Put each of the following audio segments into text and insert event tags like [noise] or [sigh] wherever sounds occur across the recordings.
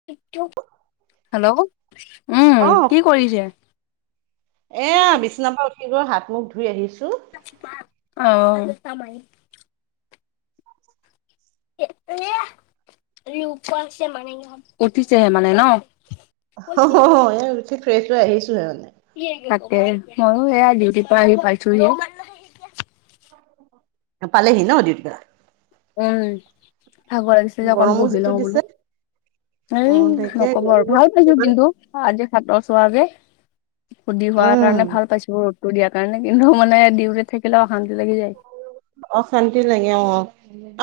[unintelligible] Hello উম অ', কি কৰিছে কি কৰিছে কি কয় হাত মুখ ধুই আহিছো। [unintelligible] অ [unintelligible] উঠিছেহে মানে ন অ অ এ উঠি ফ্ৰেছ হৈ আহিছোহে মানে। কি এইগিলাক তাকে ময়ো এয়া ডিউটিৰ পৰা আহি পাইছোহি। পালেহি ন ডিউতিৰ পৰা উম ভাগৰ লাগিছে যে অকণ গৰমো বহি যিটো লওঁ দিছে। বোলো। এই অ', তাকে নক'ব আৰু ভাল পাইছো কিন্তু অ আজি সাতৰ চোৰা যে সুধি হোৱাৰ উম, কাৰণে ভাল পাইছো ৰ'দটো দিয়াৰ কাৰণে, কিন্তু মানে ডিউটিত থাকিলে অশান্তি লাগি যায়। অশান্তি লাগে অ',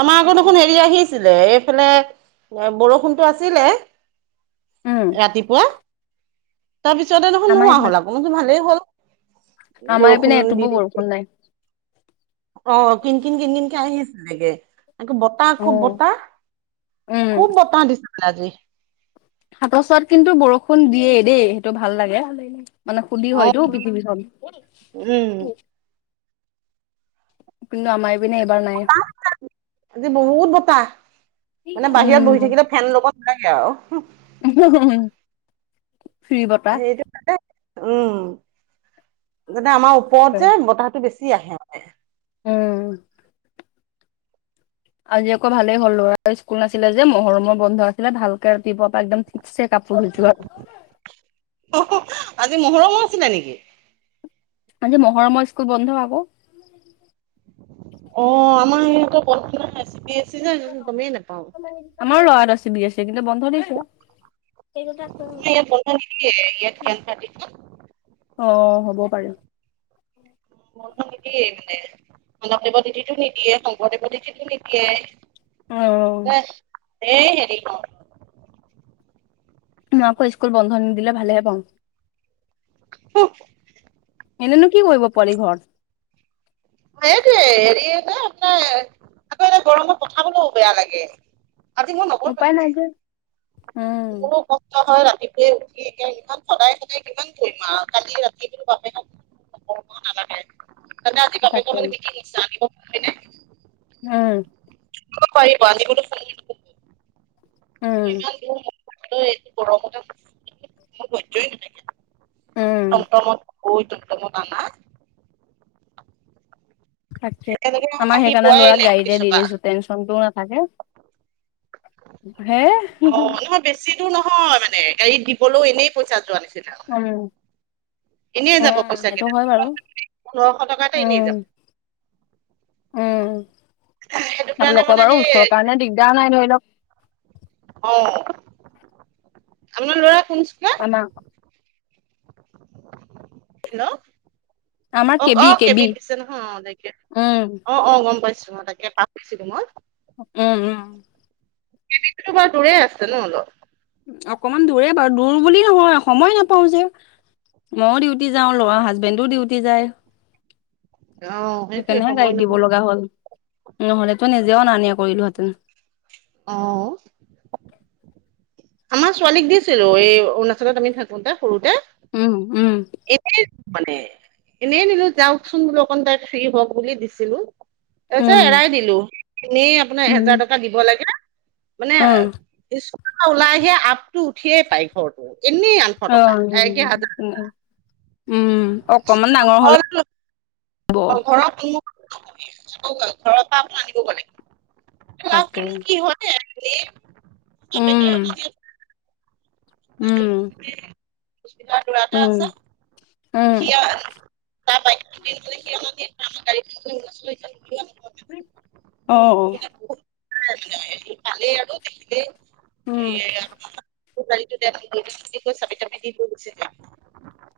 আমাৰ আকৌ দেখোন হেৰি আছিলে এইফালে বৰষুণটো আছিলে। উম। ৰাতিপুৱা, তাৰপিছতে আমাৰ নোহল-নোহোৱা এইপিনে হ'ল আকৌ [unintelligible] ভালেই হ'ল। আমাৰ বৰষুণ এইপিনে দি এটোপো দি। বৰষুণ নাই। অ', কিনকিন, কিনকিনকে আহিছিলে চাগে। একো বতাহ, অ খুব বতাহ, উম খুব বতাহ দিচে বোলে আজি। সাগচত কিন্তু বৰষুণ দিয়ে দেই, সেইটো ভাল লাগে। মানে শুদ্ধি অ', হয়তো পৃথিৱীখন। উম, কিন্তু আমাৰে পিনে এবাৰ নাই। [unintelligible] আজি বহুত বতাহ, মানে বাহিৰত বহি উম থাকিলে ফেন ল'ব লাগে আৰু। [unintelligible] ফ্ৰী বতাহ [unintelligible] উম, মানে আমাৰ ওপৰত হয়। যে বতাহটো বেছ [unintelligible] আহে মানে। উম। আজি আকৌ ভালেই হ'ল, ল'ৰাৰ স্কুল নাছিলে যে মহৰমৰ বন্ধ আছিলে, ভালকে ৰাতিপুৱা পাৰ একদম ঠিকছে কাপোৰ ধুলোঁ। [unintelligible] আজি মহৰমো আছিলে নেকি? আজি মহৰমৰ স্কুল বন্ধ আকৌ। অ', আমাৰ সিহঁতৰ বন্ধ নাই ছি বি এ আমাৰো ল'ৰাটোৰ চি বি এছ চি, কিন্তু বন্ধ দিছে। নাই ইয়াত বন্ধ নিদিয়ে ইয়াত [unintelligible] ন। অ', হ'ব পাৰে। বন্ধ নিদিয়েই মানে, মুনৱদেৱৰ তিথিটো নিদিয়ে, শংকৰদেৱৰ তিথিটো নিদিয়ে। অ দেহ, এই হেৰি ক। মই আকৌ স্কুল বন্ধ নিদিলে ভালেহে পাওঁ। হুঁ। এনেনো কি কৰিব পোৱালি ঘৰত? হয়েটোৱে হেৰি এ যে, আপোনাৰ আকৌ এই যে গৰমত পঠাবলৌ বেয়া লাগে। আজি মই উপায় নপঠালোৱে নাই যে উম [unintelligible] মোৰো ক ষ্ট হয়, ৰাতিপুৱেই উঠি একে ইমান সদায় সদায় কিমান কৰিম আৰু কালি ৰাতিটো বাপেকক [unintelligible] নালাগে সেইকাৰণে আজি তাকে বাপেকৰ মানে [unintelligible] আনিব [unintelligible] উম। [unintelligible] পাৰিব আনিবলৈ কোন? উম স্কুলো ইমান দূৰ মোৰ [unintelligible] এইটো গৰমত [unintelligible] মোৰ ধৈৰ্য্যই নাথাকে। উম টমটমত গৈ টমটমত আনা। তাকে, একেলগে আমাৰ আহি সেইকাৰণে পোৱাই ল'ৰাক নাই গাড়ীতে অফিচৰ দি পৰা দিছো। টেনচনটো নাথাকে হে, হুঁ অ হুঁ। নহয় বেছি দূৰ নহয় মানে, গাড়ীত দিবলৈ এনেই পইচা যোৱা নিছ অম। যাব উম, পইচা এইটো কেইটা হয় বাৰু, পোন্ধৰশ টকা এটা এনেই যাব উম। উম, সেইটো কাৰণে মানে আপোনালোকৰ বাৰু সেই ওচৰৰ কাৰণে দিগদাৰ নাই ধৰি লওঁক অ', আপোনাৰ ল'ৰা কোন স্কুলত? [unintelligible] হেল্ল', আমাৰ অ', অ কেবি ', কে কেবি বিত দিছে নহয় অ, তাকে উম অ', অ', গম পাইছো মই তাকে। পাহৰিছিলো মই। উম-উম। কে বি টোতো বাৰু দূৰেই আছে ন অলপ। অকনমান দূৰে বাৰু দূৰ বুলি নহয় সময় নাপাওঁ যে। ময়ো ডিউটি যাওঁ ল'ৰা হাজবেণ্ডো ডিউটি যায়। অ সেইটোৱে সেইকাৰণেহে সময় গাড়ীত দিব নহয় লগা হ'ল নহ'লেতো নিজেও অন নিয়া কৰিলো হেঁতেন। অহ', আমাৰ ছোৱালীক দিছিলো এই অৰুণাচলত আমি থাকোতে সৰুতে উম-উম। এনেই নিলো মানে এনেই নিলো যাওঁকচোন বোলো অকণ তাই ফ্ৰী হওঁক বুলি দিছিলো। তাৰপিছত উম এৰাই দিলো এনেই আপোনাৰ এহেজাৰ উম টকা দিব লাগে। মানে উম স্কুলৰ পৰা ওলাই আহিয়ে আপটো উঠিয়ে পাই ঘৰটো এনেই আনো। অ, উম - উম - উম অকমান ডাঙৰ হ'লে হ'ব অ, ঘৰত আকৌ ঘৰৰ পৰা আপনি আনিব পাৰে। তাকে উম [unintelligible] উম, [unintelligible] দূৰতে উম আছে। উম, সি তাৰ বাইক খন কিনিবলে সি আমাক অ ইয়াত [unintelligible] [unintelligible] উম, [unintelligible] চাবি তাবি দি থৈ গুছি যায়।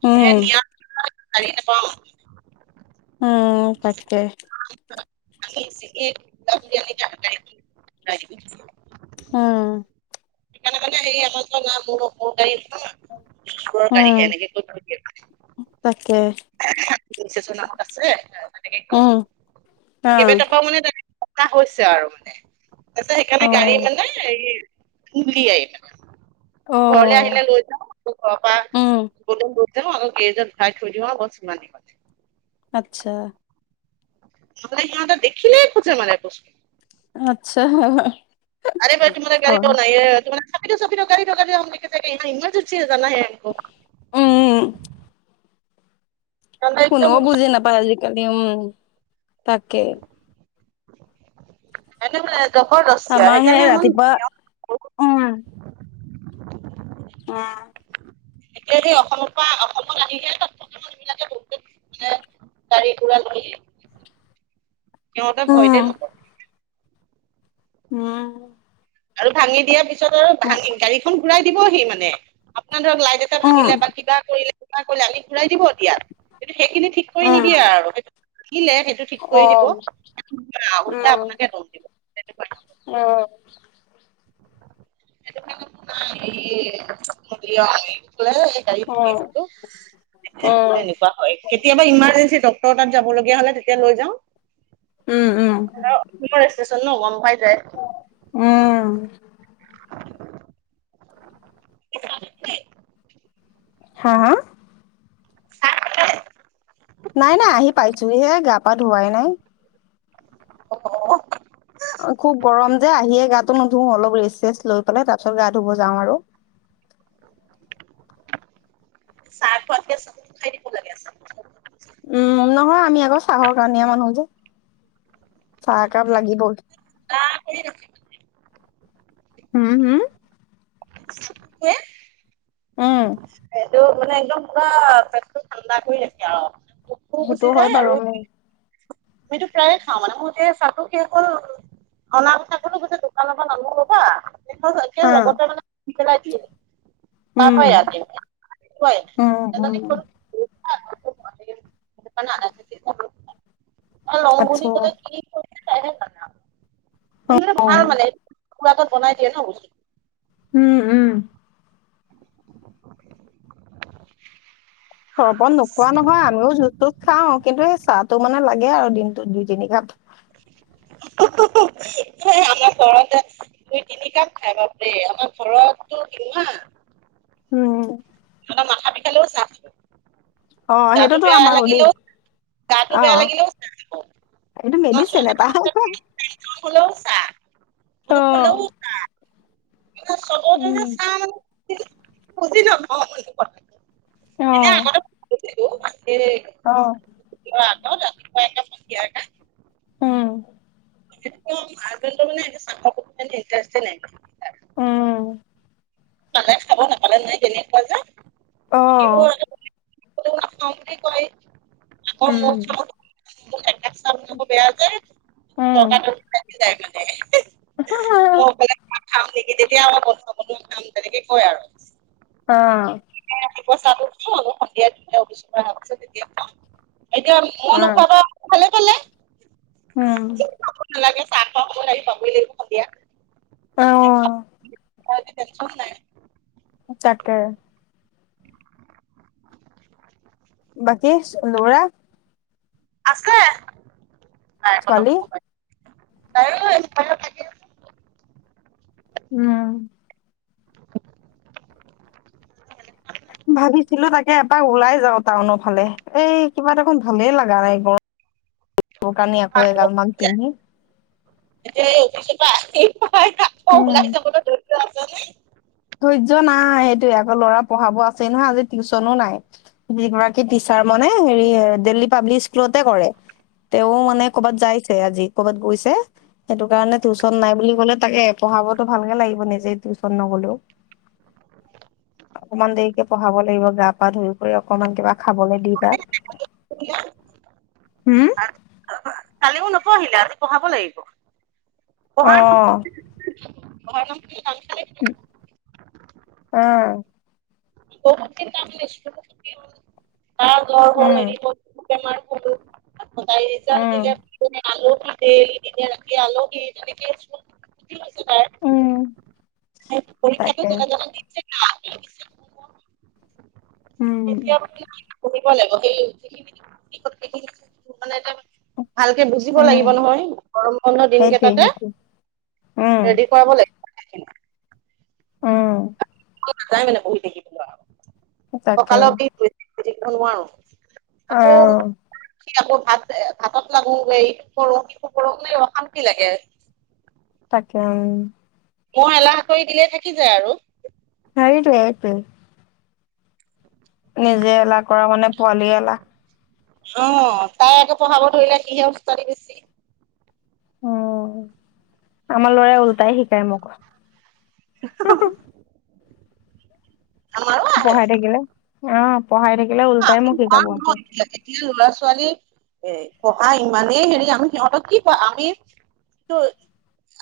উম [unintelligible] উম-উম তাকে। [unintelligible] অ ', সেইকাৰণে মানে হেই আমাৰ ওচৰত নাই মোৰ নতুন গাড়ী ওচৰত [unintelligible] উম, সেনেকে কৰি থৈ দিয়ে। তাকে [unintelligible] নামত আছে, সেয়া সেনেকে কয় উম, অ', কেবেটা পাওঁ মানে তেনেকে [unintelligible] হৈছে আৰু মানে, তাৰপিছত সেইকাৰণে গাড়ী অ', মানে এই ফুুলি [unintelligible] ঘৰলে অ', আহিলে লৈ [unintelligible] ঘৰ পা উম, গ'লে লৈ যাওঁ আৰু গেৰেজত ভৰাই থৈ দিওঁ আৰু বছ সিমানেই। আচ্ছা। নহ'লে সিহঁতে দেখিলেই খোজে মানে কৈছোঁ। আচ্ছা আৰে পা তোমাৰ গাড়ী হয়, [unintelligible] [unintelligible] উম-উম। তাৰমানে একদম কোনৌ বুজি নাপায় আজিকালি উম, তাকে। এনে মানে দহৰ দচতিয়া আমাৰ সেই সেইকাৰণে ইমান ৰাতিপুৱা উম, উম, এতিয়া সেই অসম পা অসমত আহিহে [unintelligible] বিলাকে বহুতে মানে গাড়ী ঘোৰা লৈয়ে। সিহঁতে ভয়তে উম, নকৰে। উম' আৰু ভাঙি দিয়াৰ পিছতো আৰু উম, উম, ভাঙি গাড়ীখন ঘূৰাই দিবহি মানে, আপোনাৰ ধৰক লাইট এ- টে ভাঙিলে বা কিবা কৰিলে কিবা কৰিলে আনি ঘূৰাই দিব এতিয়া, কিন্তু সেইখিনি ঠিক কৰি উম, নিদিয়ে আৰু সেইটো- আহিলে সেইটো ঠিক কৰি দিব, অ', ওলোটাই উম, আপোনাকহে দম দিব। অ' সেইটো কাৰণে বোলো নাই, এই এ হেয়ি অ এ কি বোলে? গাড়ি কিনি অ', আছিলো, এতিয়া মানে অ', এনেকুৱা- হয়, কেতিয়াবা ইমাৰ্জেঞ্চি ডক্টৰ তাত যাবলগীয়া হ'লে তেতিয়া লৈ যাওঁ। উম উম' বহুত দিনৰ ৰেষ্টেচন ন' গম পাই যায়। উম, [inaudible] [unintelligible] হাঁ হাঁ? চাহ খালে? নাই নাই আহি পাইছোহি হে, গা পা ধোৱাই নাই। অঁ' খুব গৰম যে আহিয়ে গাটো নুধুঁ, অলপ ৰেষ্ট চেষ্ট লৈ পেলাই তাৰ পিছত গা ধুব যাওঁ আৰু। চাহ খোৱাতকে চাবোন খাই দিব লাগে আক। উম' নহয় আমি আকৌ চাহৰ কাণিয়া মানুহ যে, চাহ একাপ খাই লাগিবই। [unintelligible] হুওম' হুম'। [unintelligible] উম সেইটো মানে একদম পুৰা পেটটো ঠাণ্ডা কৰি ৰাখে আও। সেইটো হয় বাৰু মো। সেইটো প্ৰায় খাওঁ মানে, মো এতিয়া চাতো শেষ হল। অনা কথা কলো কৈছে দোকানৰ পৰা নানো ৰবা, একে হা। লগতে মানে বান্ধি পেলাই দিয়ে। উম। পাবাই ইয়াতে উম উম [unintelligible] এইটো জানা [unintelligible] এ লওং বুলি আচ্ছা কলে কি কৰে তাইহে জানে আও। আৰু মানে অ। ভাল মানে, খুৰাত তাত বনাই দিয়ে ন বস্তু। হুওম, উম'। চৰ্বত নোখোৱা নহয় আমিও জোচতো খাওঁ, কিন্তু সেই চাহটো মানে লাগ- গে আৰু দিনটোত দুই তিনি কাপ। সে আমাৰ ঘৰতে দুই তিনি কাপ খাই বাপৰে, আমাৰ ঘৰতটো সিদিনা- উম' মানে মাথা বিষালেও চাহ- খাব অঁ' গাটো সেইটোতো বেয়া আমাৰো দেই, লাগিলেও গাটো বেয়া অঁ। লাগিলেও চাহ খাব এইটো আমাৰ মেডিছেনে এটা, ছোৱালী হলেও চাহ দুখ অঁ। হলেও চাহ [unintelligible] অ এনে আগতে গৈছিলো, এ। অঁ' অ আকৌ ৰাতিপুৱা একাপ ধুনীয়াকে। অঁ' হাজবেণ্ডৰ মানে চাহ খোৱাত ইমান ইন্টাৰেষ্টে নাই। উম। পালে খাব নাপালে নাই তেনেকুৱা যে থাকিব অ। আৰু। [inaudible] [inaudible] বেয়া যে তৰ্কা তৰ্কী লাগি যায় গে। মই অকলে খাম নেকি, তেতিয়া আকৌ [inaudible] খাম তেনেকে কয় আৰু। অ' ৰাতিপূৱা চালো তু সন্ধিয়া ধৰ অফিচ তেতিয়া [inaudible] মই নোখোৱা পা ভালে পালে। উম। নালাগে চাহ খোৱা সময়ত আহি পাব লাগিব সন্ধিয়া অ [inaudible] [unintelligible] নাই তাকে বাকী লৰা আছে বায়েকৰ ছোৱালী লগত তাইও [inaudible] উম। ভাবিছিলো তাকে এপাক ওলাই যাও টাউনৰ ফালে এই কিবা দেখোন ভালেই লগা নাই গৰমত কাপোৰ কানি আকৌ এগাল মান পিন্ধি। এ অফিচতো আহি তাকো ওলাইছে [inaudible] ধৈৰ্য্য নাই, সেইটোয়ে আকৌ ল'ৰা পঢ়াব আছেই নহয় আজি টিউশচনো নাই। যিগৰাকী টিচাৰ মানে হেৰি দিল্লী পাব্লিক স্কুলতে কৰে। তেওঁ মানে কৰবাত যাইছে আজি, কৰ'বাত গৈছে। সেইটো কাৰণে টিউশচন নাই বুলি ক'লে তাকে পঢ়াবতো ভালকে লাগিব নিজে টিউচন নগলেও। অকমান দেৰিকে পঢ়াব লাগিব গা পা ধুই কৰি অকমান কিবা। খাবলে দি তাক হম। কালিও নপঢ়িলে আজি পঢ়াব লাগিব অ পঢ়াৰ। ঘৰ নাম কি [inaudible] অ' [inaudible] আকৌ তাইৰ ৰিজাল্ট উম দিলে। আলহী ডেইলী দিনে উম ৰাতিয়ে আলহী তেনেকে স্কুল উঠি গৈছে তাৰ উম। তাকে পৰীক্ষাটো যেন তেনে দিছে [inaudible] উম [inaudible] [inaudible] উম লাগিব নহয় গৰম বন্ধ দিন সেইটোৱে কেইটাতে সেইটোৱে উম ৰেডি কৰাব লাগিব [inaudible] উম। নাাই মানে বহি থাকিব ন' আৰু তাকে ককালৰ বিষ বহি কি থাকিব নোৱাৰো। অ আকৌ। সি আকৌ ভাত ভাতত লাগো এই কৰোঁ শিশু কৰো নে অশান্তি লাগে। তাকে উম। মই এলাহ কৰি দিলে থাকি যায় আৰু। [inaudible] নিজে এলাহ কৰা মানে পোৱালি এলাহ। অ' তাই আকৌ পঢ়াব ধৰিলে কি অৱস্থা। অ' আমাৰ ল'ৰাই উওল্টাই শিকায় মোক। [inaudible] আমাৰু আহে। পঢ়াই থাকিলে অ পঢ়াই থাকিলে ওলটাই আমি মোক শিকাব নোৱাৰো আকৌ। ন এতিয়া এতিয়া ল'ৰা ছোৱালী এ পঢ়া ইমানেই হেৰি আমি সিহঁতক কি কোৱা আমি ত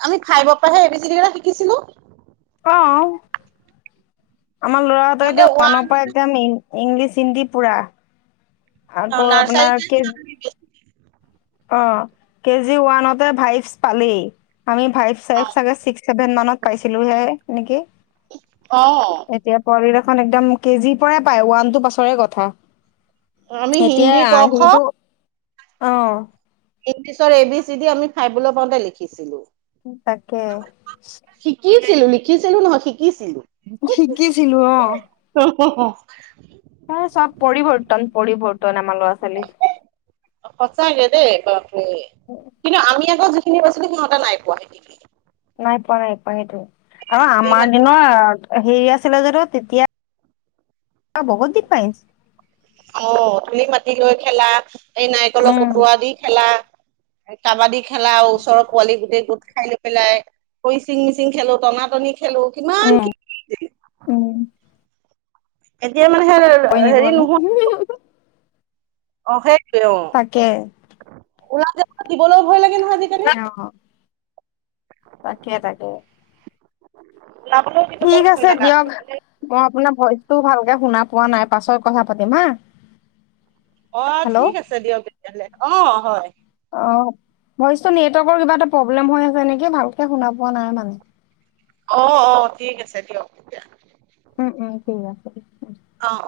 আমি ফাইব পৰাহে এবি -চিডি, কেইটা শিকিছিলো। অ আমাৰ ল'ৰাহঁতৰ সিহঁতে এতিয়া ওৱান ওৱানৰ পৰা একজাম মেন ইংলিছ, হিন্দী, পুৰা আকৌ নাৰ্চাৰীতে আপোনাৰ কে অ কেজি ওৱানতে ভাইভচ পালেই আমি ভাইফ চাইফ চাগে ষাঠি চেভেন মানত পাইছিলো হে নেকি? অ এতিয়া পোৱলিখন একদম কেজিৰ পৰাই পায় ওৱান টু, পাছৰে কথা। আমি এতিয়া হিন্দী ক খ সেইটো আহ ইংলিছৰ, এ, বি, চি, ডি আমি ফাইলৈ পাওঁতে লিখিছিলো। তাকে শিকিছিলো লিখিছিলো নহয় শিকিছিলো। শিকিছিলো অ অ এ চব পৰিৱৰ্তন -পৰিৱৰ্তন আমাৰ ল'ৰা -ছোৱালী। সঁচাকে দেই বাপৰে উ কিন্তু আমি আকৌ যিখিনি পাইছিলো সিহঁতে নাই পোৱা সেইখিনি। নাই পোৱা নাই পোৱা সেইটো আৰু ধূলি আমাৰ মাটি দিনৰ। হেৰি আছিলে জানো তেতিয়া বহুত ডিফাৰেণ্ট। অ দুলি, মাতি লৈ খেলা এই নাৰিকলৰ, উম পটোৱা দি খেলা। কাবাডী খেলা আৰু ওচৰৰ পোৱালি গোটেই গোট খাই লৈ পেলাই। কইচিং -মিচিং খেলো টনা টনি খেলো কিমান উম' কি উম' এতিয়া মানে সে কৈ নিদো হেৰি আমি নোহোৱা অ সেইটয়ে অ তাকে ওলা হাতত দিবলৈ ভয় লাগে নহয় আজি। অ তাকে তাকে [inaudible] ঠিক ভয় আছে লগা দিয়ক হ'ল মই আপোনাৰ ভইচ টো ভালকে শুনা পোৱা নাই পাছত কথা পাতিম হা। অ হেল্ল' ঠিক আছে দিয়ক তেতিয়াহ'লে অ হয়। অ ভইচ টো নেটৱৰ্কৰ কিবা এটা প্ৰব্লেম হৈ আছে নেকি ভালকে শুনা পোৱা নাই মানে। অ অ ঠিক আছে দিয়ক তেতিয়া। উম উম ঠিক আছে। অ